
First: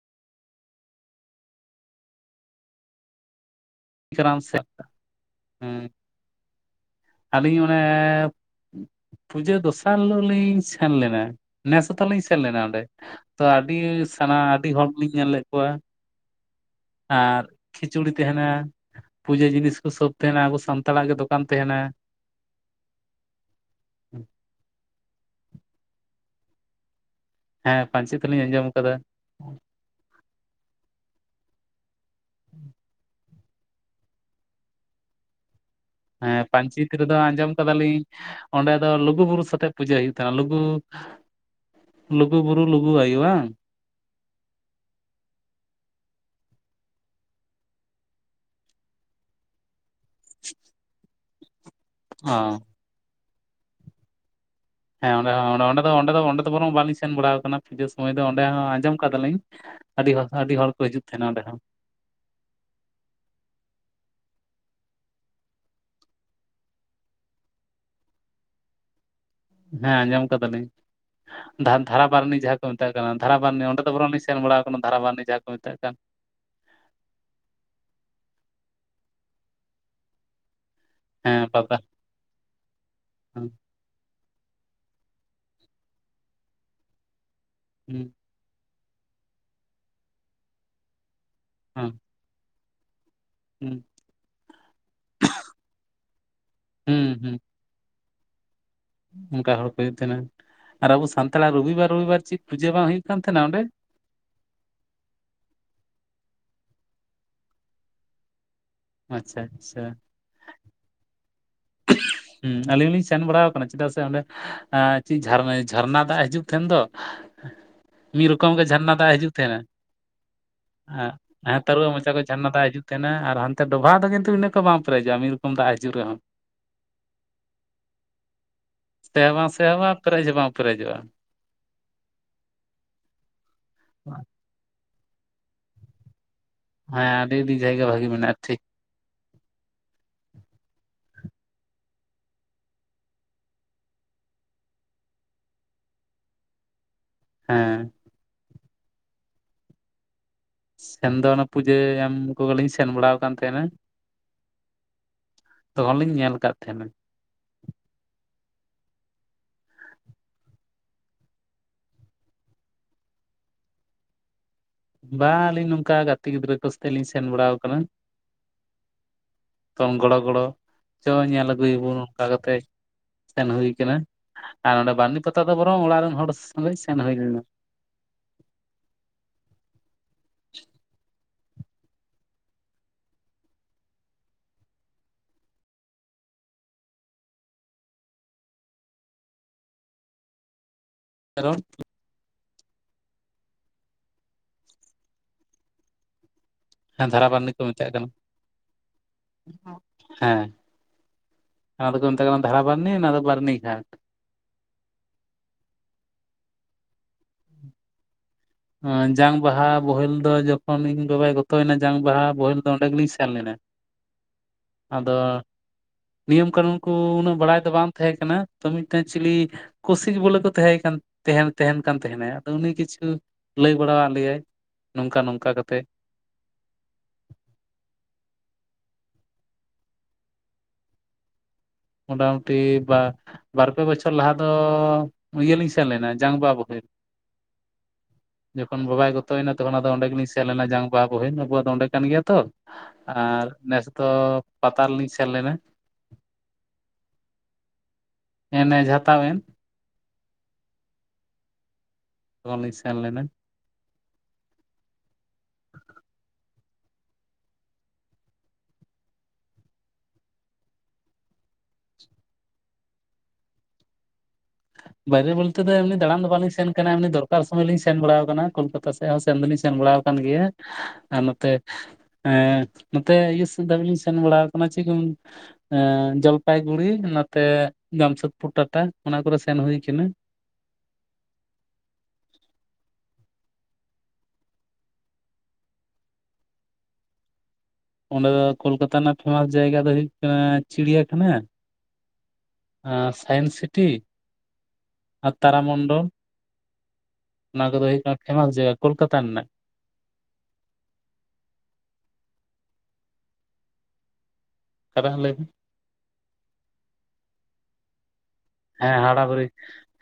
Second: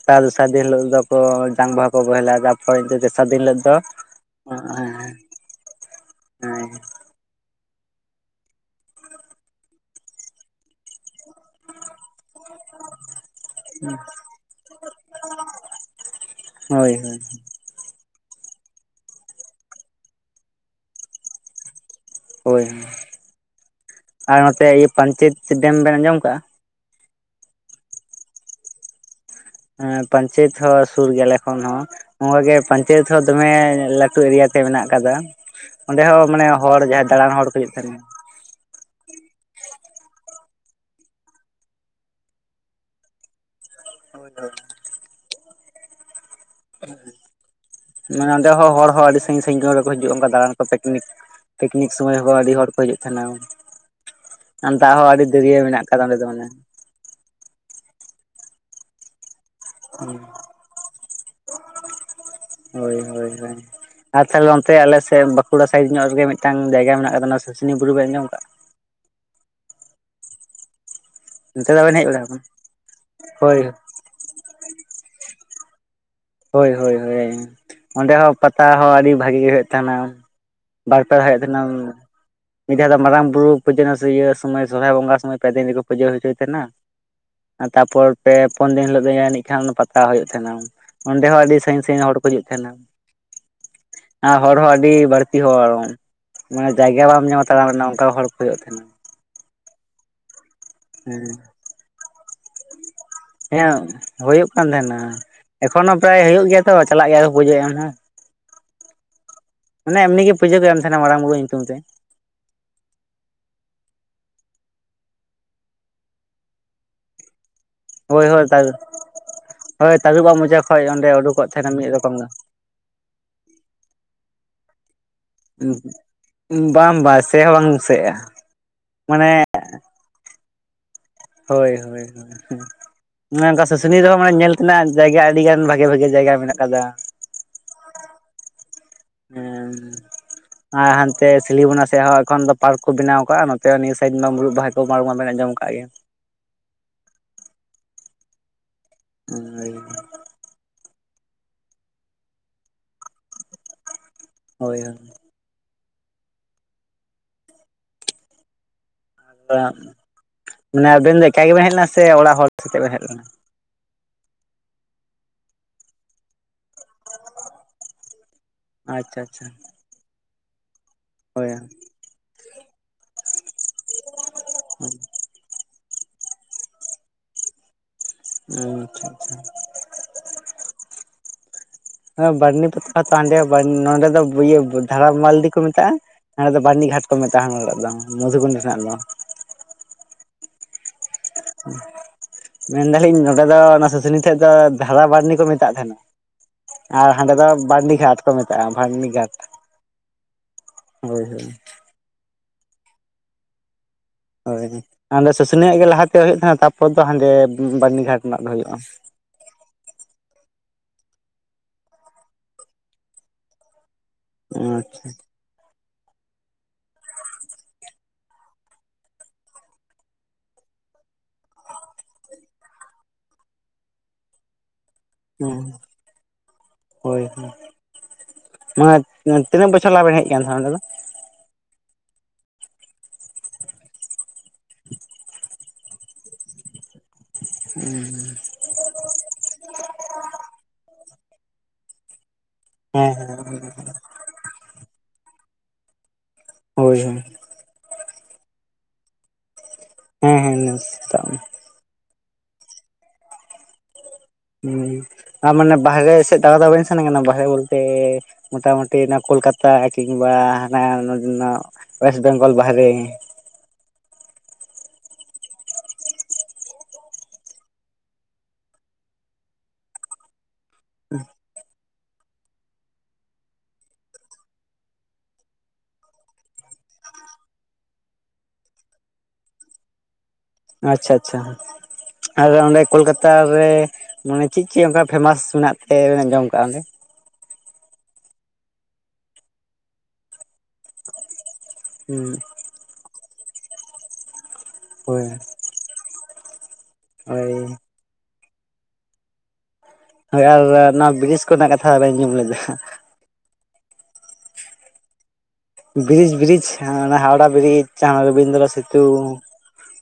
ᱛᱟᱨ ᱫᱚᱥᱟᱨ ᱫᱤᱱ ᱦᱤᱞᱳᱜ ᱫᱚ ᱡᱟᱝ ᱵᱟᱦᱟ ᱠᱚ ᱵᱚᱦᱮᱞᱟ ᱡᱟᱛᱯᱚᱨᱪᱚ ᱫᱚᱥᱟᱨ ᱫᱤᱱ ᱦᱤᱞᱳᱜ ᱫᱚ ᱠᱟᱨᱟᱢ ᱥᱮᱫ ᱦᱮᱸ [unintelligible] ᱟᱹᱞᱤᱧ ᱚᱸᱭᱮᱻ ᱯᱩᱡᱟᱹ ᱫᱚᱥᱟᱨ ᱦᱤᱞᱳᱜ ᱞᱤᱧ ᱥᱮᱱ ᱞᱮᱱᱟ ᱱᱮᱥ ᱦᱚᱛᱟᱞᱤᱧ ᱥᱮᱱ ᱞᱮᱱᱟ ᱚᱸᱰᱮ ᱛᱚ ᱟᱹᱰᱤ ᱥᱟᱱᱟ ᱟᱹᱰᱤ ᱦᱚᱲ ᱠᱚᱞᱤᱧ ᱧᱮᱞ ᱞᱮᱫ ᱠᱚᱣᱟ ᱦᱳᱭ ᱦᱳᱭ ᱟᱨ ᱠᱷᱤᱪᱩᱲᱤ ᱛᱟᱦᱮᱱᱟ ᱯᱩᱡᱟᱹ ᱡᱤᱱᱤᱥ ᱠᱚ ᱥᱚᱵ ᱛᱟᱦᱮᱱᱟ ᱟᱵᱚ ᱥᱟᱱᱛᱟᱲᱟᱜ ᱜᱮ ᱫᱚᱠᱟᱱ ᱛᱟᱦᱮᱱᱟ ᱦᱳᱭ ᱟᱨ ᱱᱚᱛᱮ ᱤᱭᱟᱹ ᱯᱟᱧᱪᱮᱛ ᱰᱮᱢ ᱵᱮᱱ ᱟᱸᱡᱚᱢ ᱟᱠᱟᱜᱼᱟ ᱦᱮᱸ ᱯᱟᱧᱪᱮᱛ ᱞᱤᱤᱧ ᱟᱸᱡᱚᱢ ᱟᱠᱟᱫᱟ ᱦᱮ ᱯᱟᱧᱪᱮᱛ ᱦᱚᱸ ᱥᱩᱨ ᱜᱮᱞᱮ ᱟᱞᱮ ᱠᱷᱚᱱ ᱦᱚᱸ ᱱᱚᱚᱣ ᱜᱮ ᱯᱟᱧᱪᱮᱛ ᱦᱚᱸ ᱫᱚᱢᱮ ᱞᱟᱹᱴᱩ ᱮᱨᱤᱭᱟ ᱛᱮ ᱢᱮᱱᱟᱜ ᱟᱠᱟᱫᱟ ᱚᱸᱰᱮ ᱦᱚᱸ ᱦᱮᱸ ᱢᱟᱱᱮ ᱦᱚᱲ ᱯᱟᱹᱧᱪᱤᱛ ᱡᱟᱦᱟᱸᱭ ᱨᱮᱫᱚ ᱫᱟᱬᱟᱱ ᱦᱚᱲ ᱟᱸᱡᱚᱢ ᱠᱚ ᱦᱤᱡᱩᱜ ᱠᱟᱫᱟᱞᱤᱧ ᱛᱟᱦᱮᱸᱱᱟ ᱚᱸᱰᱮ ᱫᱚ ᱞᱩᱜᱩᱵᱩᱨᱩ ᱥᱟᱜ ᱛᱮ ᱯᱩᱡᱟᱹ ᱦᱩᱭᱩᱜ ᱛᱟᱦᱮᱱᱟ ᱞᱩᱜᱩ ᱞᱩᱜᱩ ᱵᱩᱨᱩ ᱞᱩᱜᱩ ᱟᱹᱭᱩ ᱵᱟᱝ ᱦᱳᱭ ᱦᱳᱭ ᱚᱸᱰᱮ ᱦᱚᱸ ᱦᱚᱲ ᱦᱚᱸ ᱟᱹᱰᱤ ᱥᱟᱺᱜᱤᱧ ᱥᱟᱺᱜᱤᱧ ᱦᱚᱲᱜᱮ ᱠᱚ ᱦᱤᱡᱩᱜᱼᱟ ᱚᱱᱠᱟ ᱫᱟᱬᱟᱱ ᱠᱚ ᱯᱤᱠᱱᱤᱠ ᱯᱤᱠᱱᱤᱠ ᱥᱳᱚᱢᱚᱭ ᱚ ᱦᱚᱸ ᱟᱹᱰᱤ ᱦᱚᱲ ᱠᱚ ᱦᱤᱡᱩᱜ ᱛᱟᱦᱮᱱᱟ ᱟᱨ ᱫᱟᱜ ᱦᱚᱸ ᱦᱮᱸ ᱟᱹᱰᱤ ᱚᱸᱰᱮᱸ ᱦᱚᱸ ᱫᱟᱹᱨᱭᱟᱹ ᱚᱸᱰᱮ ᱢᱮᱱᱟᱜ ᱫᱚ ᱟᱠᱟᱫᱟ ᱚᱸᱰᱮ ᱫᱚ ᱚᱸᱰᱮ ᱢᱟᱱᱮ ᱫᱚ ᱵᱚᱨᱚᱝ ᱵᱟᱹᱞᱤᱧᱱ ᱥᱮᱱ ᱵᱟᱲᱟ ᱟᱠᱟᱱᱟ ᱦᱤᱡᱩᱜ ᱥᱩᱢᱟᱹᱭ ᱫᱚ ᱚᱸᱰᱮ ᱦᱚᱸ ᱟᱸᱡᱚᱢ ᱟᱠᱟᱫᱟᱞᱤᱧ ᱟᱹᱰᱤ ᱦᱚᱲ ᱥᱟᱣ ᱟᱹᱰᱤ ᱦᱚᱲ ᱠᱚ ᱦᱤᱡᱩᱜ ᱛᱟᱦᱮᱸᱱᱟ ᱚᱸᱰᱮ ᱦᱚᱸ ᱦᱳᱭ ᱦᱳᱭ ᱦᱳᱭ ᱟᱨ ᱛᱟᱦᱚᱞᱮ ᱚᱱᱛᱮ ᱟᱞᱮᱥᱮᱫ ᱵᱟᱸᱠᱩᱲᱟ ᱥᱟᱭᱤᱴ ᱧᱚᱜ ᱨᱮᱜᱮ ᱢᱤᱫᱴᱟᱝ ᱡᱟᱭᱜᱟ ᱢᱮᱱᱟᱜ ᱟᱠᱟᱫᱟ ᱥᱩᱥᱩᱱᱤᱭᱟᱹ ᱵᱩᱨᱩ ᱵᱮᱱ ᱟᱸᱡᱚᱢ ᱟᱠᱟᱫᱼᱟ ᱦᱮᱸ ᱟᱸᱡᱚᱢ ᱠᱟᱫᱟᱞᱤᱧ ᱚᱱᱛᱮ ᱫᱚ ᱵᱟᱵᱮᱱ ᱦᱮᱡ ᱵᱟᱲᱟ ᱫᱷᱟᱨᱟᱵᱟᱨᱱᱤ ᱟᱠᱟᱱᱟ ᱡᱟᱦᱟᱸ ᱠᱚ ᱢᱮᱛᱟᱜ ᱠᱟᱱᱟ ᱦᱳᱭ ᱫᱷᱟᱨᱟᱵᱟᱨᱱᱤ ᱚᱸᱰᱮ ᱫᱚ ᱵᱚᱨᱚᱢ ᱥᱮᱱ ᱵᱟᱲᱟᱣ ᱠᱟᱱᱟ ᱫᱷᱟᱨᱟᱵᱟᱦᱤᱱᱤ ᱡᱟᱦᱟᱸ ᱠᱚ ᱢᱮᱛᱟᱜ ᱠᱟᱱ ᱦᱳᱭ ᱦᱳᱭ ᱦᱳᱭᱳ ᱚᱸᱰᱮ ᱦᱚᱸ ᱯᱟᱛᱟ ᱦᱚᱸ ᱟᱹᱰᱤ ᱵᱷᱟᱜᱤ ᱜᱮ ᱦᱳᱭᱳᱜ ᱛᱟᱦᱮᱱᱟ ᱵᱟᱨ ᱯᱮᱫᱷᱟᱭ ᱦᱮᱡ ᱦᱮᱸ ᱞᱮᱱᱟ ᱯᱟᱛᱟ ᱢᱤᱫ ᱫᱷᱟᱣ ᱫᱚ ᱢᱟᱨᱟᱝ ᱦᱩᱸ ᱵᱩᱨᱩ ᱯᱩᱡᱟᱹ ᱱᱟ ᱥᱤᱭᱟᱹ ᱥᱚᱢᱚᱭ ᱥᱚᱨᱦᱟᱭ ᱵᱚᱸᱜᱟ ᱥᱚᱢᱚᱭ ᱯᱮ ᱫᱤᱱ ᱨᱮᱠᱚ ᱯᱩᱡᱟᱹ ᱦᱚᱪᱚᱭ ᱛᱟᱦᱮᱱᱟ ᱟᱨ ᱛᱟᱯᱚᱨ ᱦᱩᱸ ᱯᱮ ᱯᱩᱱ ᱫᱤᱱ ᱦᱤᱞᱳᱜ ᱫᱚ ᱡᱟᱱᱤᱡ ᱠᱷᱟᱱ ᱯᱟᱛᱟ ᱦᱩᱭᱩᱜ ᱛᱟᱦᱮᱱᱟ ᱚᱸᱰᱮ ᱦᱚᱸ ᱟᱹᱰᱤ ᱥᱟᱸᱜᱤᱧ ᱥᱟᱸᱜᱤᱧ ᱦᱚᱲ ᱠᱚ ᱦᱤᱡᱩᱜ ᱛᱟᱦᱮᱱᱟ ᱦᱩᱸ ᱟᱨ ᱦᱚᱲ ᱦᱚᱸ ᱟᱰᱤ ᱵᱟᱹᱲᱛᱤ ᱦᱚᱲ ᱢᱟᱱᱮ ᱡᱟᱭᱜᱟ ᱦᱩᱸ ᱵᱟᱢ ᱦᱩᱸ ᱧᱟᱢᱟ ᱛᱟᱲᱟᱢ ᱨᱮᱱᱟᱜ ᱚᱱᱠᱟ ᱦᱚᱲ ᱠᱚ ᱦᱩᱭᱩᱜ ᱛᱟᱦᱮᱱᱟ ᱚᱱᱠᱟ ᱦᱚᱲ ᱠᱚ ᱦᱩᱭᱩᱜ ᱛᱷᱮᱱᱟ ᱟᱨ ᱟᱵᱚ ᱥᱟᱱᱛᱟᱲ ᱟᱜ ᱨᱚᱵᱤ ᱵᱟᱨ ᱨᱚᱵᱤ ᱵᱟᱨ ᱪᱮᱫ ᱯᱩᱡᱟᱹ ᱵᱟᱝ ᱦᱩᱭᱩᱜ ᱠᱟᱱ ᱛᱟᱦᱮᱱᱟ ᱚᱸᱰᱮ ᱦᱮᱸ ᱦᱩᱭᱩᱜ ᱠᱟᱱ ᱛᱟᱦᱮᱱᱟ ᱮᱠᱷᱚᱱᱚ ᱯᱨᱟᱭ ᱦᱳᱭᱳᱜ ᱜᱮᱭᱟ ᱛᱚ ᱪᱟᱞᱟᱜ ᱜᱮᱭᱟ ᱠᱚ ᱯᱩᱡᱟᱹ ᱮᱢ ᱦᱚᱸ ᱟᱪᱪᱷᱟ ᱟᱪᱪᱷᱟ ᱢᱟᱱᱮ ᱮᱢᱱᱤ ᱜᱮ ᱯᱩᱡᱟᱹ ᱫᱚ ᱮᱢ ᱛᱷᱮᱱᱟ ᱢᱟᱲᱟᱝ ᱵᱩᱨᱩ ᱧᱩᱛᱩᱢ ᱛᱮ ᱦᱩᱸ ᱟᱞᱤᱧ ᱦᱚᱸ ᱞᱤᱧ ᱥᱮᱱ ᱵᱟᱲᱟᱣ ᱠᱟᱱᱟ ᱪᱮᱫᱟᱜ ᱥᱮ ᱚᱸᱰᱮ ᱟᱸᱜ ᱪᱮᱫ ᱡᱷᱟᱱᱟ ᱡᱷᱟᱨᱱᱟ ᱫᱟᱜ ᱦᱤᱡᱩᱜ ᱛᱷᱮᱱ ᱫᱚ ᱦᱳᱭ ᱢᱤᱫ ᱦᱳᱭ ᱨᱚᱠᱚᱢ ᱜᱮ ᱡᱷᱟᱨᱱᱟ ᱫᱟᱜᱽ ᱦᱤᱡᱩᱜ ᱛᱮᱦᱮᱱᱟ ᱦᱳᱭ ᱛᱟᱹᱨᱩᱵᱟᱜ ᱢᱚᱪᱟ ᱠᱷᱚᱡ ᱚᱸᱰᱮ ᱦᱮᱸ ᱩᱰᱩᱠᱚᱜ ᱛᱟᱦᱮᱱᱟ ᱦᱮᱛᱟᱹᱨᱩᱟᱹ ᱢᱤᱫ ᱢᱚᱪᱟ ᱨᱚᱠᱚᱢ ᱠᱚ ᱫᱚ ᱡᱷᱟᱱᱱᱟ ᱫᱟᱜᱽ ᱦᱤᱡᱩᱜ ᱛᱦᱮᱱᱟ ᱟᱨ ᱦᱟᱱᱛᱮ ᱰᱚᱵᱷᱟᱜ ᱨᱮᱜᱮᱛᱚ ᱤᱱᱟᱹ ᱠᱚ ᱵᱟᱝ ᱯᱮᱨᱮᱡᱚ- ᱟ ᱤᱱ ᱵᱟᱝ ᱵᱟᱝ ᱥᱮ ᱦᱚᱸ ᱵᱟᱝ ᱥᱮᱜᱼᱟ ᱛᱮ ᱦᱚᱸ ᱢᱟᱱᱮ ᱵᱟᱝ ᱥᱮ ᱦᱚᱸᱵᱟᱝ ᱯᱮᱨᱮᱡ ᱦᱚᱸ ᱵᱟᱝ ᱯᱮᱨᱮᱡᱚᱜᱼᱟ ᱦᱳᱭ ᱦᱳᱭ ᱦᱩᱸ ᱟᱱᱮ ᱚᱱᱠᱟ ᱥᱩᱥᱱᱤᱭᱳ ᱨᱮᱦᱚᱸ ᱢᱟᱱᱮ ᱧᱮᱞ ᱛᱮᱱᱟᱜ ᱡᱟᱭᱜᱟ ᱟᱹᱰᱤ ᱜᱟᱱ ᱵᱷᱟᱜᱮ ᱵᱷᱟᱜᱮ ᱡᱟᱭᱜᱟ ᱢᱮᱱᱟᱜ ᱠᱟᱫᱟ ᱦᱮᱸ ᱟᱹᱰᱤ ᱟᱹᱰᱤ ᱡᱟᱭᱜᱟ ᱵᱷᱟᱜᱤ ᱢᱮᱱᱟᱜᱼᱟ ᱴᱷᱤᱠ ᱦᱩᱸ ᱟᱨ ᱦᱟᱱᱛᱮ ᱥᱤᱞᱤᱵᱚᱱᱟ ᱥᱮᱫ ᱦᱚᱸ ᱮᱠᱷᱚᱱ ᱫᱚ ᱯᱟᱨᱠ ᱠᱚ ᱵᱮᱱᱟᱣ ᱠᱟᱜᱼᱟ ᱱᱚᱛᱮ ᱦᱚᱸ ᱱᱤᱭᱟᱹ ᱥᱟᱭᱤᱴ ᱢᱟ ᱢᱩᱨᱩᱫ ᱵᱟᱦᱟ ᱠᱚ ᱢᱟᱲ ᱢᱟ ᱵᱮᱱ ᱟᱸᱡᱚᱢ ᱠᱟᱜ ᱜᱮᱭᱟ ᱦᱮᱸ ᱦᱩᱸ ᱦᱳᱭ ᱠᱟᱱᱟ ᱥᱮᱱ ᱫᱚ ᱚᱱᱟ ᱯᱩᱡᱟᱹ ᱮᱢ ᱠᱚᱜᱮᱞᱤᱧ ᱥᱮᱱ ᱵᱟᱲᱟᱣ ᱠᱟᱱ ᱛᱮᱦᱮᱱᱟ ᱦᱳᱭ ᱦᱳᱭ ᱛᱚᱠᱷᱚᱱ ᱞᱤᱧ ᱧᱮᱞ ᱠᱟᱜ ᱛᱟᱦᱮᱱᱟ ᱫᱚᱱ ᱢᱟᱱᱮ ᱟᱵᱮᱱ ᱫᱚ ᱮᱠᱟ ᱜᱮᱵᱮᱱ ᱦᱮᱡ ᱞᱮᱱᱟ ᱥᱮ ᱚᱲᱟᱜ ᱦᱚᱲ ᱥᱟᱛᱮ ᱵᱮᱱ ᱦᱮᱡ ᱞᱮᱱᱟ ᱵᱟ ᱟᱹᱞᱤᱧ ᱱᱚᱝᱠᱟ ᱜᱟᱛᱮ ᱜᱤᱫᱽᱨᱟᱹ ᱠᱚ ᱥᱚᱛᱮᱜ ᱞᱤᱧ ᱥᱮᱱ ᱵᱟᱲᱟᱣ ᱠᱟᱱᱟ ᱟᱪᱪᱷᱟ ᱟᱪᱪᱷᱟ ᱛᱚᱝ ᱜᱲᱚ ᱜᱚᱲᱚ, ᱪᱚ ᱧᱮᱞ ᱦᱳᱭ ᱟᱹᱜᱩᱭᱟᱵᱩᱱ ᱚᱱᱠᱟ ᱠᱟᱛᱮ ᱥᱮᱱ ᱦᱩᱭ ᱠᱟᱱᱟ ᱟᱨ ᱱᱚᱰᱮ ᱵᱟ [inaudible] ᱯᱟᱛᱟ ᱫᱚ ᱵᱚᱨᱚᱝ ᱚᱲᱟᱜ ᱨᱮᱱ ᱦᱚᱲ ᱠᱚ ᱥᱮᱞᱮᱜ ᱥᱮᱱ ᱦᱩᱭ ᱞᱮᱱᱟ᱾ ᱚᱸᱻ [unintelligible] ᱟᱪᱪᱷᱟ ᱟᱪᱪᱷᱟ ᱪᱚᱼᱡ ᱦᱚ ᱵᱟᱨᱱᱤ ᱯᱟᱛᱟ ᱛᱚ ᱦᱟᱸᱰᱮ ᱱᱚᱰᱮ ᱫᱚ ᱤᱭᱟᱹ ᱫᱷᱟᱨᱟᱯ ᱢᱟᱞᱰᱤ ᱠᱚ ᱢᱮᱛᱟᱜᱼᱟ ᱾ ᱦᱟᱸᱲᱮ ᱫᱚ ᱵᱟᱹᱨᱱᱤᱜᱷᱟᱴ ᱠᱚ ᱢᱮᱛᱟᱜᱼᱟ ᱱᱚᱰᱮ ᱱᱟᱜ [inaudible] ᱫᱚ ᱢᱚᱫᱷᱩᱠᱩᱱ ᱴᱷᱮᱱᱟᱜ ᱫᱚ, ᱠᱟᱨᱚᱱ ᱢᱮᱱ ᱮᱫᱟᱞᱤᱧ ᱱᱚᱰᱮ ᱫᱚ ᱚᱱᱟ ᱥᱩᱥᱩᱱᱤ ᱴᱷᱮᱡ ᱫᱚ ᱫᱷᱟᱨᱟ ᱵᱟᱹᱨᱱᱤ ᱠᱚ ᱢᱮᱛᱟᱜ ᱛᱟᱦᱮᱱᱟ ᱾ ᱟᱨ ᱫᱷᱟᱨᱟ ᱦᱟᱸᱰᱮ ᱫᱚ ᱵᱟᱨᱱᱤ ᱠᱚ ᱢᱮᱛᱟᱜ ᱠᱟᱱᱟ ᱵᱟᱹᱨᱱᱤᱜᱷᱟᱴ ᱠᱚ ᱢᱮᱛᱟᱜᱼᱟ ᱵᱟᱹᱨᱱᱤᱜᱷᱟᱴ, ᱦᱮᱸ ᱦᱳᱭ ᱦᱳᱭ ᱚᱱᱟ ᱫᱚᱠᱚ ᱢᱮᱛᱟᱜ ᱠᱟᱱᱟ ᱫᱷᱟᱨᱟ ᱵᱟ. ᱨᱱᱤ ᱚᱱᱟ ᱫᱚ ᱵᱟ. ᱨᱱᱤ ᱜᱷᱟᱴ ᱦᱳᱭ ᱟᱞᱮ ᱥᱩᱥᱩᱱᱤᱭᱟᱹ ᱟᱜ ᱜᱮ ᱞᱟᱦᱟᱛᱮ ᱦᱳᱭᱳᱜ ᱛᱟᱦᱮᱸᱱᱟ ᱛᱟᱨᱯᱚᱨ ᱛᱚ ᱦᱟᱸᱰᱮ ᱵᱟᱹᱨᱱᱤᱜᱷᱟᱴ ᱨᱮᱱᱟᱜ ᱫᱚ ᱦᱩᱭᱩᱜᱼᱟ ᱡᱟᱝ ᱵᱟᱦᱟ ᱵᱳᱦᱮᱞ ᱫᱚ ᱡᱚᱠᱷᱚᱱ ᱤᱧ ᱵᱟᱵᱟᱭ ᱜᱚᱛᱚᱭᱮᱱᱟ ᱡᱟᱝ ᱵᱟᱦᱟ ᱵᱳᱚᱦᱮᱞ ᱫᱚ ᱚᱸᱰᱮ ᱜᱮᱞᱤᱧ ᱥᱮᱱ ᱞᱮᱱᱟ᱾ ᱟᱪᱪᱷᱟ ᱟᱫᱚ ᱱᱤᱭᱚᱢ ᱠᱟᱹᱱᱩᱱ ᱠᱚ ᱩᱱᱟᱹᱜ ᱵᱟᱲᱟᱭ ᱫᱚ ᱵᱟᱝ ᱛᱟᱦᱮᱸ ᱠᱟᱱᱟ ᱛᱚ ᱢᱤᱫᱴᱮᱱ ᱪᱤᱞᱤ ᱠᱩᱥᱤᱠ ᱵᱚᱞᱮ ᱠᱚ ᱛᱟᱦᱮᱸ ᱠᱟᱱ ᱛᱟᱦᱮᱱ ᱛᱟᱦᱮᱱ ᱠᱟᱱ ᱛᱟᱦᱮᱱᱟ ᱟᱫᱚ ᱩᱱᱤ ᱠᱤᱪᱷᱩ ᱞᱟᱹᱭ ᱵᱟᱲᱟ ᱣᱟᱫ ᱞᱮᱭᱟᱭ ᱱᱚᱝᱠᱟ ᱱᱚᱝᱠᱟ ᱚᱸ ᱠᱟᱛᱮᱜ ᱦᱳᱭ ᱢᱟᱱᱮ ᱛᱤᱱᱟᱹᱜ ᱵᱚᱪᱷᱚᱨ ᱞᱟᱦᱟ ᱵᱮᱱ ᱦᱮᱡ ᱟᱠᱟᱱ ᱛᱟᱦᱮᱱᱟ ᱚᱸᱰᱮ ᱫᱚ? ᱢᱚᱴᱟ ᱢᱩᱴᱤ ᱵᱟᱨ-ᱯᱮ ᱵᱚᱪᱷᱚᱨ ᱞᱟᱦᱟ ᱫᱚ ᱤᱭᱟᱹᱞᱤᱧ ᱥᱮᱱᱞᱮᱱᱟ ᱡᱟᱝ ᱵᱟᱦᱟ ᱵᱚᱦᱮᱞ, [inaudible] ᱡᱚᱠᱷᱚᱱ ᱵᱟᱵᱟᱭ ᱜᱚᱛᱚ ᱮᱱᱟ ᱛᱚᱠᱷᱚᱱ ᱟᱫᱚ ᱚᱸᱰᱮ ᱜᱮᱞᱤᱧ ᱥᱮᱱ ᱞᱮᱱᱟ ᱡᱟᱝ ᱵᱟᱦᱟ ᱵᱚᱦᱮᱞ, ᱟᱵᱚᱣᱟᱜ ᱫᱚ ᱚᱸᱰᱮ ᱠᱟᱱ ᱜᱮᱭᱟ ᱛᱚ। ᱦᱮᱸ ᱟᱨ ᱦᱮᱸ ᱱᱮᱥ ᱫᱚ ᱯᱟᱛᱟ ᱨᱮ ᱞᱤᱧ ᱥᱮᱱ ᱞᱮᱱᱟ। ᱦᱳᱭ ᱦᱳᱭ। ᱮᱱᱮ ᱡᱟᱸᱦᱟ ᱛᱟᱵ ᱮᱱ। ᱦᱮᱸ ᱦᱮᱸ ᱱᱟᱥᱛᱟᱜ ᱢᱮ। [unintelligible] ᱥᱮᱱ ᱞᱮᱱᱟ। ᱦᱩᱸᱻ ᱟᱨ ᱢᱟᱱᱮ ᱵᱟᱦᱨᱮ ᱥᱮᱫ ᱫᱟᱬᱟ ᱫᱚ ᱵᱟᱹᱝ ᱵᱮᱱ ᱥᱮᱱ ᱟᱠᱟᱱᱟ, ᱵᱟᱦᱚᱨᱮ ᱵᱚᱞᱛᱮ ᱢᱚᱴᱟ ᱢᱩᱴᱤ ᱚᱱᱟ ᱠᱳᱞᱠᱟᱛᱟ ᱠᱤᱝᱵᱟ ᱦᱟᱱᱟ ᱱᱚᱰᱮᱱᱟᱜ ᱚᱭᱮᱥᱴ ᱵᱮᱝᱜᱚᱞ ᱵᱟᱦᱨᱮ? ᱵᱟᱭᱨᱮ ᱵᱚᱞᱛᱮ ᱫᱚ ᱮᱢᱱᱮ ᱫᱟᱬᱟᱱ ᱫᱚ ᱵᱟᱞᱤᱧ ᱥᱮᱱ ᱟᱠᱟᱱᱟ, ᱮᱢᱱᱮ ᱫᱚᱨᱠᱟᱨ ᱥᱚᱢᱚᱭ ᱞᱤᱧ ᱥᱮᱱ ᱵᱟᱲᱟ ᱟᱠᱟᱱᱟ ᱠᱳᱞᱠᱟᱛᱟ ᱥᱮᱫ। ᱛᱮ ᱦᱚᱸ ᱥᱮᱱ ᱫᱚᱞᱤᱧ ᱥᱮᱱ ᱵᱟᱲᱟ ᱟᱠᱟᱱ ᱜᱮᱭᱟ [unintelligible] ᱟᱨ ᱱᱚᱛᱮ ᱮᱸᱻ ᱱᱚᱛᱮ ᱤᱭᱟᱹ ᱥᱮᱫ ᱫᱷᱟᱹᱵᱤᱡ ᱞᱤᱧ ᱥᱮᱱ ᱵᱟᱲᱟ ᱟᱠᱟᱱᱟ ᱪᱮᱫ ᱠᱚ ᱢᱮ ᱮᱸᱻ ᱡᱚᱞᱯᱟᱭᱜᱩᱲᱤ, ᱱᱚᱛᱮ ᱡᱟᱢᱥᱮᱫᱽᱯᱩᱨ ᱴᱟᱴᱟ ᱚᱱᱟ ᱠᱚᱨᱮ ᱥᱮᱱ ᱦᱩᱭ ᱠᱟᱱᱟ। ᱟᱪᱪᱷᱟ ᱟᱪᱪᱷᱟ ᱟᱨ ᱚᱸᱰᱮ ᱠᱳᱞᱠᱟᱛᱟ ᱨᱮ ᱱᱚᱰᱮ ᱪᱮᱫ ᱪᱮᱫ ᱚᱱᱠᱟ ᱯᱷᱮᱢᱟᱥ ᱢᱮᱱᱟᱜ ᱛᱮ ᱟᱧᱡᱚᱢ ᱟᱠᱟᱫᱼᱟ ᱚᱸᱰᱮ? ᱚᱸᱰᱮ ᱫᱚ ᱠᱳᱞᱠᱟᱛᱟ ᱨᱮᱱᱟᱜ ᱯᱷᱮᱢᱟᱥ ᱡᱟᱭᱜᱟ ᱫᱚ ᱦᱩᱭᱩᱜ ᱠᱟᱱᱟ ᱪᱤᱲᱤᱭᱟᱠᱷᱟᱱᱟ। ᱦᱩᱸ। ᱟᱨ ᱥᱟᱭᱤᱱᱥ ᱥᱤᱴᱤ, ᱦᱳᱭ ᱟᱨ ᱛᱟᱨᱟᱢᱚᱱᱰᱚᱞ ᱦᱳᱭ ᱚᱱᱟ ᱠᱚᱫᱚ ᱦᱩᱭᱩᱜ ᱠᱟᱱᱟ ᱯᱷᱮᱢᱟᱥ ᱡᱟᱭᱜᱟ ᱠᱳᱞᱠᱟᱛᱟ ᱨᱮᱱᱟᱜ। ᱦᱳᱭ ᱟᱨ ᱱᱚᱣᱟ ᱵᱨᱤᱡ ᱠᱚᱨᱮᱱᱟᱜ ᱠᱟᱛᱷᱟ ᱵᱟᱹᱧ ᱟᱧᱡᱚᱢ ᱞᱮᱫᱟ? ᱟᱨ ᱛᱟᱦᱚᱞᱮ- [unintelligible] ᱵᱨᱤᱡ ᱵᱨᱤᱡᱽ ᱦᱟᱣᱲᱟ ᱵᱨᱤᱡ ᱡᱟᱸᱦᱟ [unintelligible] ᱨᱚᱵᱤᱱᱫᱨᱚ ᱦᱮᱸ ᱥᱮᱛᱩ ᱦᱟᱣᱟᱲᱟ ᱵᱨᱤᱡᱽ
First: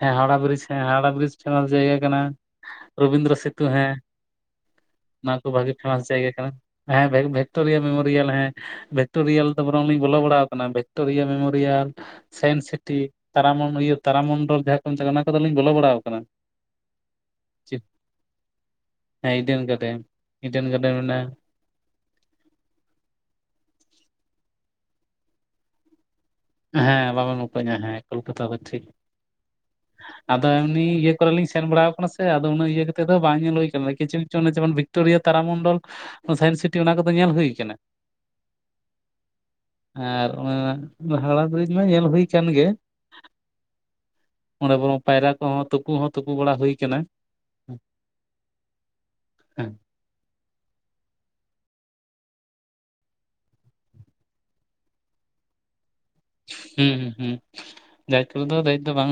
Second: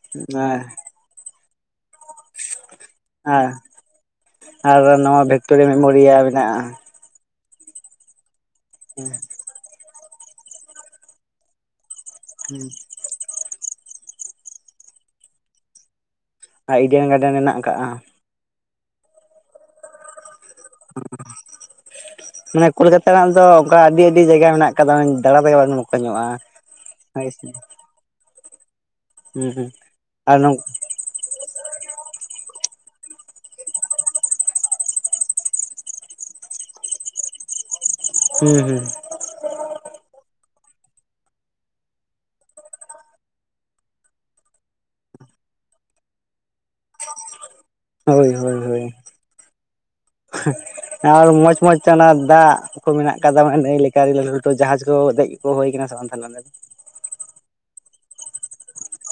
ᱦᱮᱸ ᱦᱟᱣᱲᱟ ᱵᱨᱤᱡᱽ ᱦᱮᱸ ᱦᱟᱣᱲᱟ ᱵᱨᱤᱡᱽ ᱯᱷᱮᱢᱟᱥ ᱡᱟᱭᱜᱟ ᱠᱟᱱᱟ। ᱨᱚᱵᱤᱱᱫᱨᱚ ᱟᱨ ᱥᱤᱛᱩ ᱦᱮᱸ ᱟᱨ ᱱᱚᱣᱟ ᱚᱱᱟ ᱠᱚ ᱵᱷᱤᱠᱴᱳᱨᱤᱭᱟ ᱵᱷᱟᱹᱜᱤ ᱯᱷᱮᱢᱟᱥ ᱢᱮᱢᱳᱨᱤᱭᱟ ᱡᱟᱭᱜᱟ ᱠᱟᱱᱟ। ᱢᱮᱱᱟᱜᱼᱟ ᱦᱮᱸ ᱵᱷᱮᱠ ᱵᱷᱤᱠᱴᱳᱨᱤᱭᱟᱞ ᱢᱮᱢᱳᱨᱤᱭᱟᱞ ᱦᱮᱸ ᱵᱷᱤᱠᱴᱳᱨᱤᱭᱟᱞ ᱫᱚ ᱵᱚᱨᱚᱝ ᱞᱤᱧ ᱵᱚᱞᱚ ᱵᱟᱲᱟ ᱟᱠᱟᱱᱟ, ᱵᱷᱤᱠᱴᱳᱨᱤᱭᱟ ᱢᱮᱢᱳᱨᱤᱭᱟᱞ, ᱥᱟᱭᱤᱱᱥ ᱥᱤᱴᱤ, ᱛᱟᱨᱟᱢᱚᱢ ᱤᱭᱟᱹ ᱛᱟᱨᱟ ᱢᱚᱱᱰᱚᱞ ᱡᱟᱸᱦᱟ ᱠᱚ ᱢᱮᱛᱟᱜ ᱠᱟᱱᱟ ᱚᱱᱟ ᱠᱚᱫᱚ ᱞᱤᱧ ᱵᱚᱞᱚ ᱵᱟᱲᱟ ᱟᱠᱟᱱᱟ। ᱟᱨ ᱤᱰᱮᱱ ᱜᱟᱨᱰᱮᱱ ᱢᱮᱱᱟᱜ ᱟᱠᱟᱫᱼᱟ। ᱦᱮᱸ ᱤᱰᱮᱱ ᱜᱟᱨᱰᱮᱱ, ᱤᱰᱮᱱ ᱜᱟᱨᱰᱮᱱ ᱢᱮᱱᱟᱜᱼᱟ, ᱢᱟᱱᱮ ᱠᱳᱞᱠᱟᱛᱟ ᱨᱮᱱᱟᱜ ᱫᱚ ᱚᱱᱠᱟ ᱟᱹᱰᱤ ᱟᱹᱰᱤ ᱡᱟᱭᱜᱟ ᱢᱮᱱᱟᱜ ᱠᱟᱫᱟ, ᱫᱟᱬᱟ ᱛᱮᱜᱮ ᱵᱟᱵᱮᱱ ᱢᱚᱠᱚᱧᱚᱜ-ᱟ। ᱦᱮᱸ ᱵᱟᱵᱚᱱ ᱢᱚᱠᱚᱧᱚᱜ -ᱟ ᱦᱮᱸ ᱠᱳᱞᱠᱟᱛᱟ ᱫᱚ ᱴᱷᱤᱠ ᱦᱩᱸ ᱦᱩᱸ ᱟᱨ ᱟᱫᱚ ᱦᱩᱸ ᱮᱢᱱᱤ ᱤᱭᱟᱹ ᱠᱚᱨᱮᱤᱧ ᱥᱮᱱ ᱵᱟᱲᱟᱣ ᱠᱟᱱᱟ ᱥᱮ ᱟᱫᱚ ᱩᱱᱟᱜ ᱤᱭᱟᱹ ᱠᱟᱛᱮ ᱫᱚ ᱵᱟᱝ ᱧᱮᱞ ᱦᱩᱭ ᱠᱟᱱᱟ ᱠᱤᱪᱷᱩ ᱠᱤᱪᱷᱩ ᱡᱮᱢᱚᱱ ᱵᱷᱤᱠᱴᱳᱨᱤᱭᱟ ᱛᱟᱨᱟ ᱢᱚᱱᱰᱚᱞ। ᱚ ᱥᱟᱭᱮᱱᱥ ᱥᱤᱴᱤ ᱚᱱᱟ ᱠᱚᱫᱚ ᱧᱮᱞ ᱦᱩᱭ ᱠᱟᱱᱟ। ᱦᱮᱸ ᱦᱮᱸ। ᱟᱨ ᱚᱱᱟ ᱦᱟᱣᱲᱟ ᱵᱤᱨᱤᱡ ᱢᱟ ᱧᱮᱞ ᱦᱩᱭ ᱠᱟᱱ ᱜᱮ। ᱚᱸᱰᱮ ᱵᱚᱨᱚᱝ ᱯᱟᱭᱨᱟ ᱠᱚᱦᱚᱸ ᱛᱩᱯᱩ ᱦᱚᱸ ᱛᱩᱯᱩ ᱵᱟᱲᱟ ᱦᱩᱭ ᱠᱟᱱᱟ। ᱦᱳᱭ ᱦᱳᱭ ᱦᱳᱭ ᱦᱩᱸ ᱮ-ᱦᱮᱸ ᱟᱨ ᱢᱚᱸᱡᱽ ᱢᱚᱸᱡᱽ ᱛᱮ ᱚᱱᱟ ᱫᱟᱜ ᱠᱚ ᱢᱮᱱᱟᱜ ᱠᱟᱫᱟ, ᱢᱟᱱᱮ ᱱᱟᱹᱭ ᱞᱮᱠᱟ ᱟᱹᱰᱤ ᱞᱟᱹᱴᱩ ᱞᱟᱹᱴᱩ ᱡᱟᱦᱟᱡᱽ ᱠᱚ ᱫᱮᱡ ᱠᱚ ᱦᱩᱭ ᱟᱠᱟᱱᱟ ᱥᱮ ᱵᱟᱝ ᱛᱟᱦᱚᱞᱮ ᱚᱸᱰᱮ ᱫᱚ? ᱦᱩᱸ ᱦᱩᱸ ᱦᱩᱸ ᱡᱟᱦᱟᱡᱽ ᱠᱚᱨᱮ ᱫᱚ ᱫᱮᱡ ᱫᱚ ᱵᱟᱝ